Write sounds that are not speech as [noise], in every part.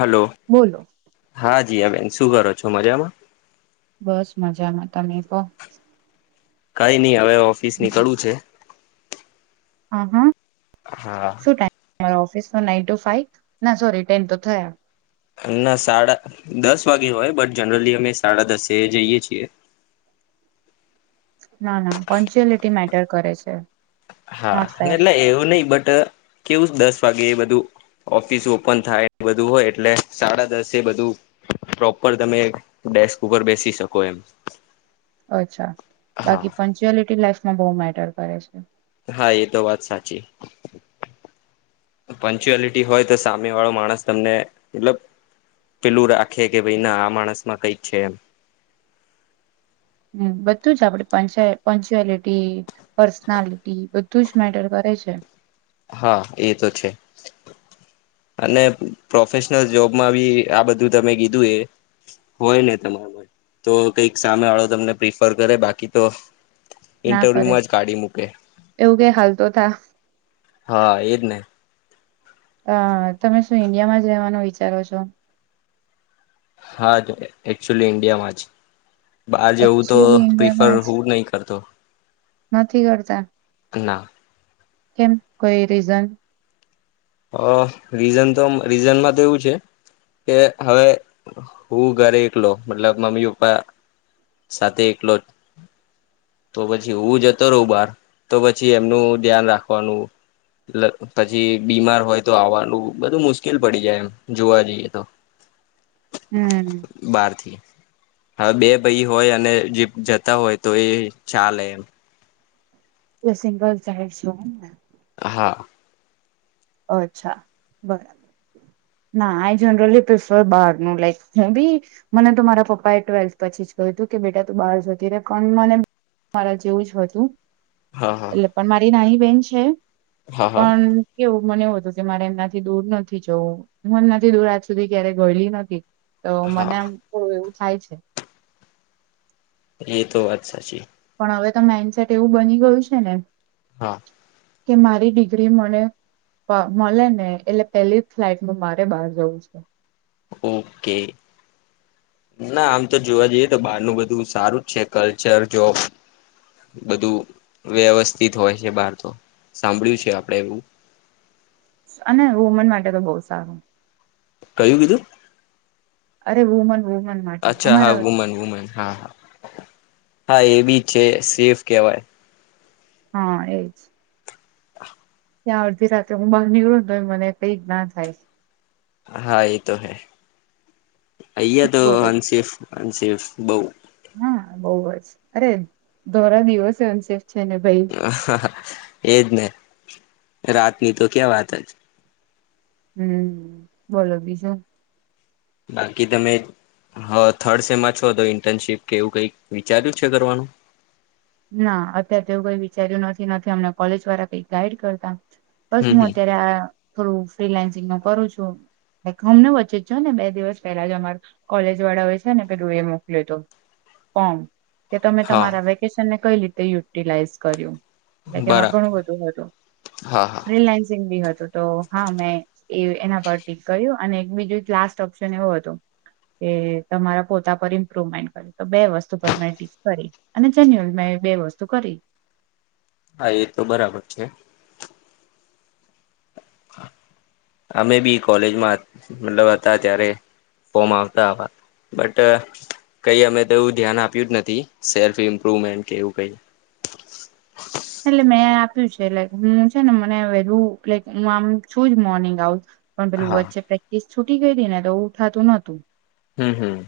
Hello બોલો હા જીયા બેન શું કરો છો મજામાં બસ મજામાં તમે પણહ કઈ નહી હવે ઓફિસ ની કડું છે હ હા હા મારા ઓફિસમાં નાઈન ટુ ફાઈવ ના સોરી ટેન તો થયા ના સાડા દસ વાગે હોય બટ જનરલી અમે સાડા દસે જઈયએ છીએ ના ના પંચ્યુઅલિટી મેટર કરે છે હા નોટ ફેર એટલે એવું નહીં કેવું દસ વાગે એ બધું ઓફિસ ઓપન થાય બધું હોય એટલે સાડા દસે બધું પ્રોપર તમે ડેસ્ક ઉપર બેસી શકો એમ અચ્છા હા બાકી પંચુઅલિટી લાઈફ માં બહુ મેટર કરે છે હા એ તો વાત સાચી પંચુઅલિટી હોય તો સામે વાળો માણસ તમને મતલબ પેલું રાખે કે ભાઈ ના આ માણસ માં કઈક છે એમ હમ બધું જ આપડી પાય પંચુઅલિટી પર્સનાલિટી બધું જ મેટર કરે છે હા એ તો છે અને પ્રોફેશનલ જોબમાં બી આ બધું તમે કીધું એ હોય ને તમારામાં તો કઈક સામે વાળો તમને પ્રિફર કરે બાકી તો ઇન્ટરવ્યુમાં જ કાઢી મૂકે હાલતો થ હા એજ ને હ તમે શું ઇન્ડિયામાં જ રહેવાનું વિચારો છો હા એકક્ચુલી ઇન્ડિયામાં જ બહાર જવું તો એકચુઅલી પ્રિફર ઈન્ડિયામાં જ હું નહી કરતો નથી કરતા ના કેમ કોઈ રીઝન હ રીઝન તો રીઝનમાં તો એવું છે કે હવે હું ઘરે એકલો મતલબ મમ્મી પપ્પા સાથે એકલો તો પછી હું જતો રહું બાર તો પછી એમનું ધ્યાન રાખવાનું પછી બીમાર હોય તો આવવાનું બધું મુશ્કેલ પડી જાય એમ જોવા જઈએ તો હમ બાર થી હા બે ભાઈ હોય અને જી જતા હોય તો એ ચાલે એમ એ સિંગલ ચાહેડ છો ને હા અચ્છા બરાબર ના આઈ જનરલી પ્રિફર બારનું લાઈક મે બી મને તો મારા પપ્પા એ ટ્વેલ્થ પછી જ કહ્યું હતું કે બેટા તું બહાર જતી રે પણ મને મારા જેવું જ હતું હા હા એટલે પણ મારી ના [unintelligible] હા હા પણ એવું મને એવું હતું કે મારે એમનાથી દૂર નથી જવું હું એમનાથી દૂર આજ સુધી ક્યારે ગયલી નથી તો મને હા આમું એવું થાય છે એ તો વાત સાચી હવે તો માઈન્ડસેટ એવું બની ગયું છે ને હા. કે મારી ડિગ્રી મને મળે ને, એટલે પેલી જ ફ્લાઇટમાં મારે બહાર જવું છે. ઓકે, ના આમ તો જોવા જઈએ તો બહારનું બધું સારું જ છે. કલ્ચર, જોબ બધું વ્યવસ્થિત હોય છે બહાર તો સાંભળ્યું છે આપડે એવું. અને વુમન માટે તો બહુ સારું. કયું કીધું? અરે વુમન વુમન માટે અચ્છા, હા, અમારા વુમન, વુમન, હા હા. હા, એ બી છે, સેફ કહેવાય. હા, એજ. ત્યાં અડધી રાત્રે હું બહાર નીકળું ને, તો મને કઈ જ્ઞાન થાય? હા, એ તો હૈ. અહીં તો બોલો અનસેફ અને બઉુ હા, બઉ જ. અરે ધોરા દિવસે અમે છે ને, ભાઈ. એજ ને, રાતની તો ક્યાં વાત જ! હમ્મ, બોલો બીજું? બાકી તમે હા થર્ડ સેમાં છો, તો ઇન્ટર્નશીપ કે એવું કઈ વિચાર્યું છે કરવાનું? ના, અત્યારે તેવું કઈ વિચાર્યું નથી. નથી અમને કોલેજ વાળા કંઈક ગાઈડ કરતા બસ, હમ હું હમ અત્યારે આ થોડું ફ્રીલાન્સિંગ નું કરું છું. લાઈક હમને વચ્ચે જો ને, બે દિવસ પેલા જ અમાર કોલેજ વાળા હોય છે ને, પેલું એ મોકલ્યું તો ફોર્મ. કે તમે હા તમારા વ્યક ને કંઈ રીતે યુટિલાઈઝ કર્યું? એટલે, તેમાં ઘણું બરાબર બધું હતું. હા હા ફ્રીલાન્સિંગ બી હતું, તો હા, મેં એ એના પર ટીક કર્યું. અને એક બીજું, એક લાસ્ટ ઓપ્શન એવું હતું કે તમારા પોતા પર ઇમ્પ્રુવમેન્ટ કર્યું. તો બે વસ્તુ પર મેં ટીક કરી, અને જેન્યુલ મેં બે વસ્તુ કરી. હા, એ તો બરાબર છે. હા, અમે બી કોલેજમાં, મતલબ હતા ત્યારે ફોર્મ આવતા હતા. બટ, કંઈ અમે તો એવું ધ્યાન આપ્યું જ નથી, સેલ્ફ ઇમ્પ્રુવમેન્ટ કે એવું કઈ એટલે મેં આપ્યું છે, લાઈક હું છે ને મને વેલુ લાઈક હું આમ છું જ મોર્નિંગ આઉલ પણ હા પેલું છે, પ્રેક્ટિસ છૂટી ગઈ તી ને, તો ઉઠાતું નોતું. હમ્મ, હમ્મ.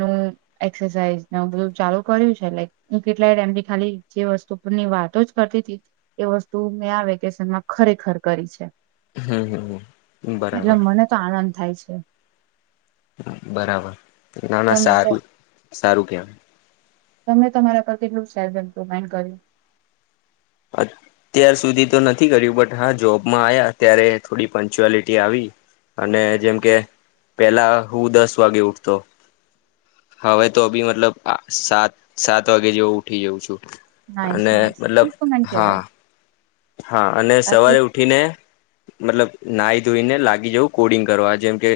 હમ્મ, એક્સરસાઇઝ બધું ચાલુ કર્યું છે લાઈક, હું એટલે હું કેટલાય ટાઈમથી ખાલી જે વસ્તુની વાત તો જ કરતી તી એ વસ્તુ મેં આ વેકેશનમાં ખરેખર કરી છે. હમ્મ, હમ્મ, હમ્મ એટલે બરાબર. મને તો આનંદ થાય છે. બરાબર, ના ના, તમે કહો સારું સારું કેવાહ. તમે તમારા પર કેટલું સેલ્ફ ઇમ્પ્રુમેન્ટ કર્યું? અત્યાર સુધી તો નથી કર્યું, બટ હા જોબમાં આવ્યા ત્યારે થોડી પંચુઆલિટી આવી. અને જેમ કે પેલા હું દસ વાગે ઉઠતો, હવે તો બી મતલબ આહ સાત-સાત વાગે જેવું ઉઠી જઉં છું. નાઈસ, અને નાઈસ. મતલબ ઇમ્પ્રુમેન્ટ હા. હા અને બાકી સવારે ઉઠીને મતલબ નાઈ ધોઈને લાગી જવું કોડિંગ કરવા જેમ કે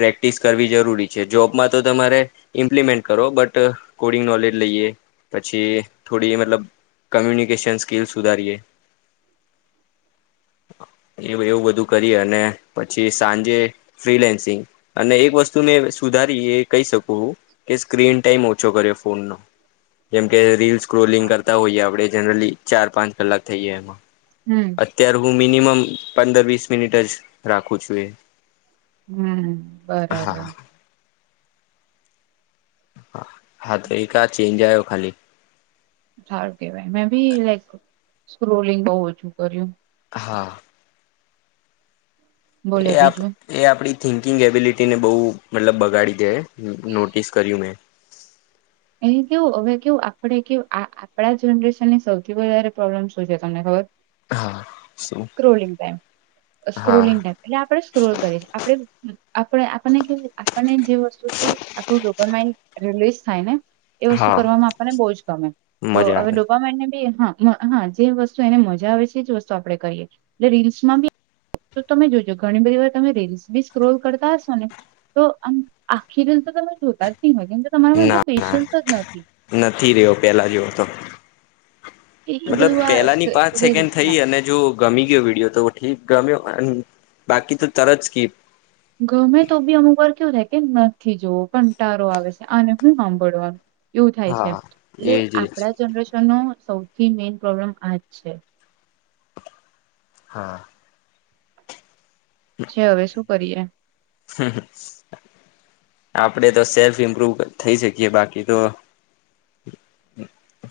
પ્રેક્ટિસ કરવી જરૂરી છે. જોબમાં તો તમારે ઇમ્પ્લિમેન્ટ કરો બટ કોડિંગ નોલેજ લઈએ પછી થોડી મતલબ કમ્યુનિકેશન સ્કીલ સુધારીએ એ એવું બધું કરી અને પછી સાંજે ફ્રીલેન્સિંગ અને એક વસ્તુ મેં સુધારી એ કહી શકું હું કે સ્ક્રીન ટાઈમ ઓછો કર્યો ફોન નો. જેમકે રીલસ સ્ક્રોલિંગ કરતા હોઈએ આપણે જનરલી ચાર પાંચ કલાક થઈ એ એમાં હમ અત્યાર હું મિનિમમ પંદર વીસ મિનિટ જ રાખું છું એ હમ્મ, હા બરાબર. હા, હા તો એ આ ચેન્જ આવ્યો ખાલી. સારું કેવાય મેં બી લાઈક સ્ક્રોલિંગ બહુ ઓછું કર્યું. હા. બોલો એ આપ બીજું એ આપડી થિંકિંગ એબિલિટીને બહુ મતલબ બગાડી દે નોટિસ કર્યું મેં એ કેવું હવે કેવું આપણે કે આપણા જનરેશનની સૌથી વધારે પ્રોબ્લેમ શું છે, તમને ખબર? હા શું સ્ક્રોલિંગ ટાઈમ હા સ્ક્રોલિંગ ટાઈ એટલે આપણે સ્ક્રોલ કરી છે, આપે આપે આપણને કેવું આપને જે વસ્તુથી આપણું ડોપમાઈન રિલીઝ થાય ને, એ વસ્તુ હા કરવામાં આપણને બહુ જ ગમે તો મજા હવે આવે ડોપામાઈન ને બી હા હા, જે વસ્તુ એને મજા આવે છે, એ જ વસ્તુ આપડણે કરીએ એટલે રીલ્સમાં બી તો તમે જોજો ઘણી બધી વાર તમે રીલ્સ બી સ્ક્રોલ કરતા હશો, ને તો આમ આખી રીલ તો તમે જોતા જ નહી હોય કેમ કે તમારામાં ના એટલું ના પેશન્સ જ નથી નથી રહ્યો પેલા જેવો તો એ એ મતલબ બધું આ પેલા ની પાંચ સેકન્ડ થઇ, રીલ્સમાં અને જો ગમી ગયો વિડીિયો તો ઠીક, ગમ્યો બાકી તો તરત ક ગમે તો બી અમુક વાર કેવું થાય કે નથી જોવો પણ તારો આવે છે, આને હું સાંભળવાનું એવું થાય છે, હા એટલે એજ એજ આપડા જનરેશન ન સૌથી મેન પ્રોબ્લેમ આજ છે, હા છે, હવે શું કરીએ? આપડે તો સેલ્ફ ઇમ્પ્રુવ થઈ શકીએ બાકી તો,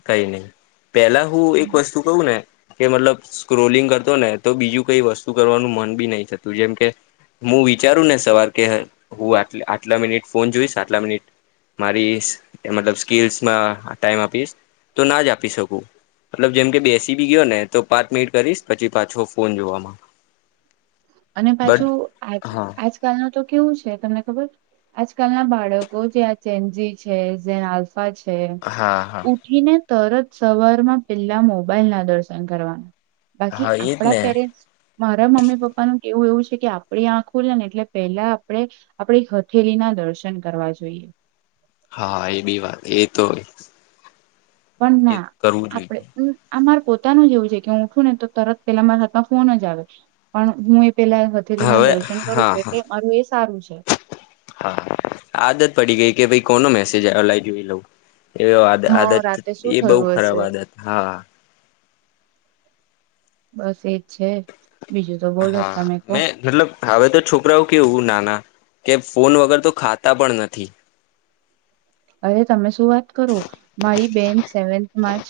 કઈ નહી, પેલા હું એક વસ્તુ કવું ને, કે મતલબ સ્ક્રોલિંગ કરતો ને તો બીજું કઈ વસ્તુ કરવાનું મન બી નહી થતું જેમ કે હું વિચારું ને સવાર કે હું આટ આટલા મિનિટ ફોન જોઈશ આટલા મિનિટ મારી મતલબ સ્કીલસ ટાઈમ આપીશ, તો ના જ આપી શકું મતલબ જેમ કે બેસી બી ગયો ને તો પાંચ મિનિટ કરીશ પછી, પાછો ફોન જોવામાં અને પાજુ બટ આજ હા આજકાલ ન તો કેવું છે, તમને ખબર આજકાલ ના બાળકો જેજી છે, પા છે હા હા ઉઠીને તરત સવારમાં પેલા મોબાઈલ ના દર્શન કરવાના, બાકી હા એજ આપડા ને પેરેન્ટ્ મારા મમ્મી પપ્પાનું, એવું એવું છે, કે આપણી આંખો લ ને એટલે પેલા આપણે આપડી હથેલી ના દર્શન કરવા જોઈએ. હા એ બી વાત એ તોય પણ ના આપડે આ મારે પોતાનું જેવું છે, કે હું ઉઠું ને તો તરત પેલા મારા હાથમાં ફોન જ આવે પણ હું પેલા હથેલી ના હવે દર્શન કરું હા છું, એટલે મારું એ સારું છે. હા આદત પડી ગઈ કે ભાઈ કોનો મેસેજ અલાઈ જોઈ લઉ એવી હા આદત રાતે શું એ બહુ થયું ખરાબ હશે આદત હા બસ એજ છે બીજું તો બોલો હા તમે કહો મેં મતલબ હવે તો છોકરાઓ કેવું નાના કે ફોન વગર તો ખાતા પણ નથી અરે તમે શું માંજ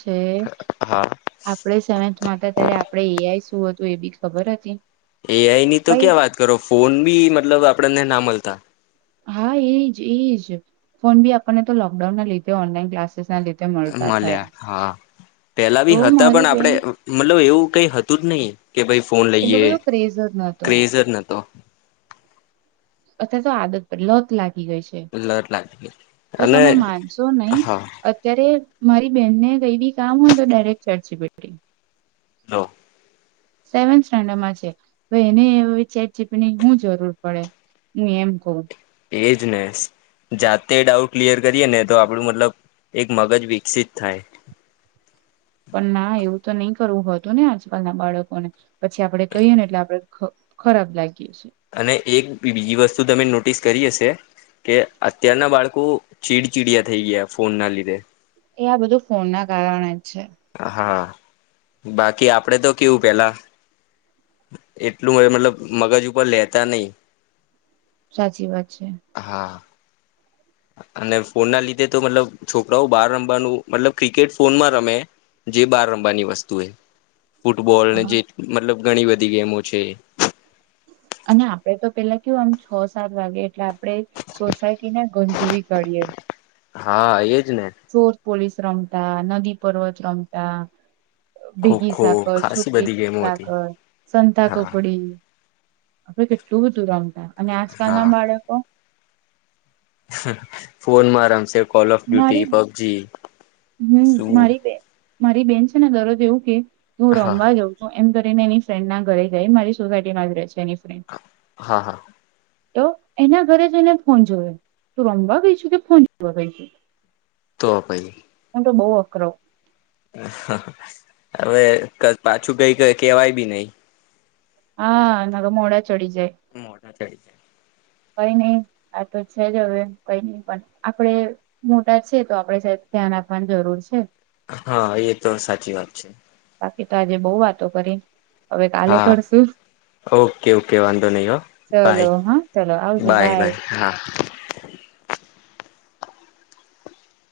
હા આપડે સ માતા ત્યારે આપડે એઆઈ શું હતું એ બી ખબર હતી એ આઈ ની તો કઈ ક્યાં વાત કરો ફોન બી મ મતલબ આપડેને ના મળતા હા એજ એજ ફોન બી આપણને તો લોકડાઉન ના લીધે ઓનલાઈન ક્લાસ મળ્યા હા પેલા તો બી હતા મારી પણ બેન આપડે મતલબ એવું કઈ હતું જ નહી કે ભાઈ ફોન એટલો લઈએ બધો ક્રેઝ જ નતો ક્રેઝર નતો અથવા તો આદત પડે લત લાગે ગ છે લત લાગી ગઈ. તો અને તમે માનશો નહી હા અત્યારે મારી બેનને કઈી કામ હોય તો ડાયરેક્ટ ચર્ચી પ હલો સેવન્ સ્ટાન્ડર્ડમાં છે એને ચેટ ચીપની હું જરૂર પડે હું એમ કઉ એજ ને જાતે ડાઉટ ક્લિયર કરીએ ને તો આપણું મતલબ એક મગજ વિકસિત થાય પણ ના એવું તો નહી કરવું હોતું ને આજકાલ ના બાળકોને પછી આપડે કહીએ ને એટલે આપડે ખરાબ લાગ્યું અને એક બીજી વસ્તુ તમે નોટિસ કરી હશે કે અત્યારના બાળકો ચીડચીડયા થઈ ગયા ફોન ના લીધે એ આ બધું ફોન ના કારણે જ છે હા બાકી આપડે તો કેવું પેલા એટલું મતલબ મગજ ઉપર લેતા નહ સાચી વાત છે અને ફોનના લીધે તો મતલબ છોકરાઓ બહાર રમવાનું મતલબ ક્રિકેટ ફોનમાં રમે જે બાર રમવાની વસ્તુ એ ફૂટબોલને હા જે મતલબ ઘણી બધી ગેમો છે. અને આપડે તો પેલા કેવું આમ છ સાત વાગે એટલે આપ આપણે સોસાયટીને ગુંજવી કાળીએ. હા એ જ ચોર પોલીસ રમતા, નદી પર્વત રમતા ભેગી ખોખો સાકર, ખાસી છોટી બધી ગેમો હતી સાકર, સંતા હા કકડી આપણે કેટલું બધું રમતા અને હા આજકાલના બાળકો ફોનમાં રમશે કોલ ઓફ ડ્યુટી, મારી પબજી, હમ શું મારી બેન મારી બેન છે ને દરોજ એવું કે હું હા રમવા જઉં છું. એમ કરીને એની ફ્રેન્ડના ઘરે જાય મારી સોસાયટીમાં જ રે છે. તેની ફ્રેન્ડ. હા હા તો એના ઘરે જ એને ફોન જોયો. તું રમવા ગઈ છુ કે ફોન જોવા ગઈ છું. તો પઈ હું તો બહુ અકરો હવે ક પાછું કઈ કઈ કેવાય બી નહીં. હા ન તો મોડા ચડી જાય. મોટા ચડી જાય કઈ નઈ આ તો છે જ હવે કઈ નઈ પન આપણે મોટા છીએ તો આપણે સેજ ધ્યાન આપવાની જરૂર છે. હા એ તો સાચી વાત છે. પિતા આજે બહુ વાતો કરી હવે કાલે હા કરશું ઓકે ઓકે વાંધો નહી હ ચલો બાય હા ચલો આવજો બાય બાય હા.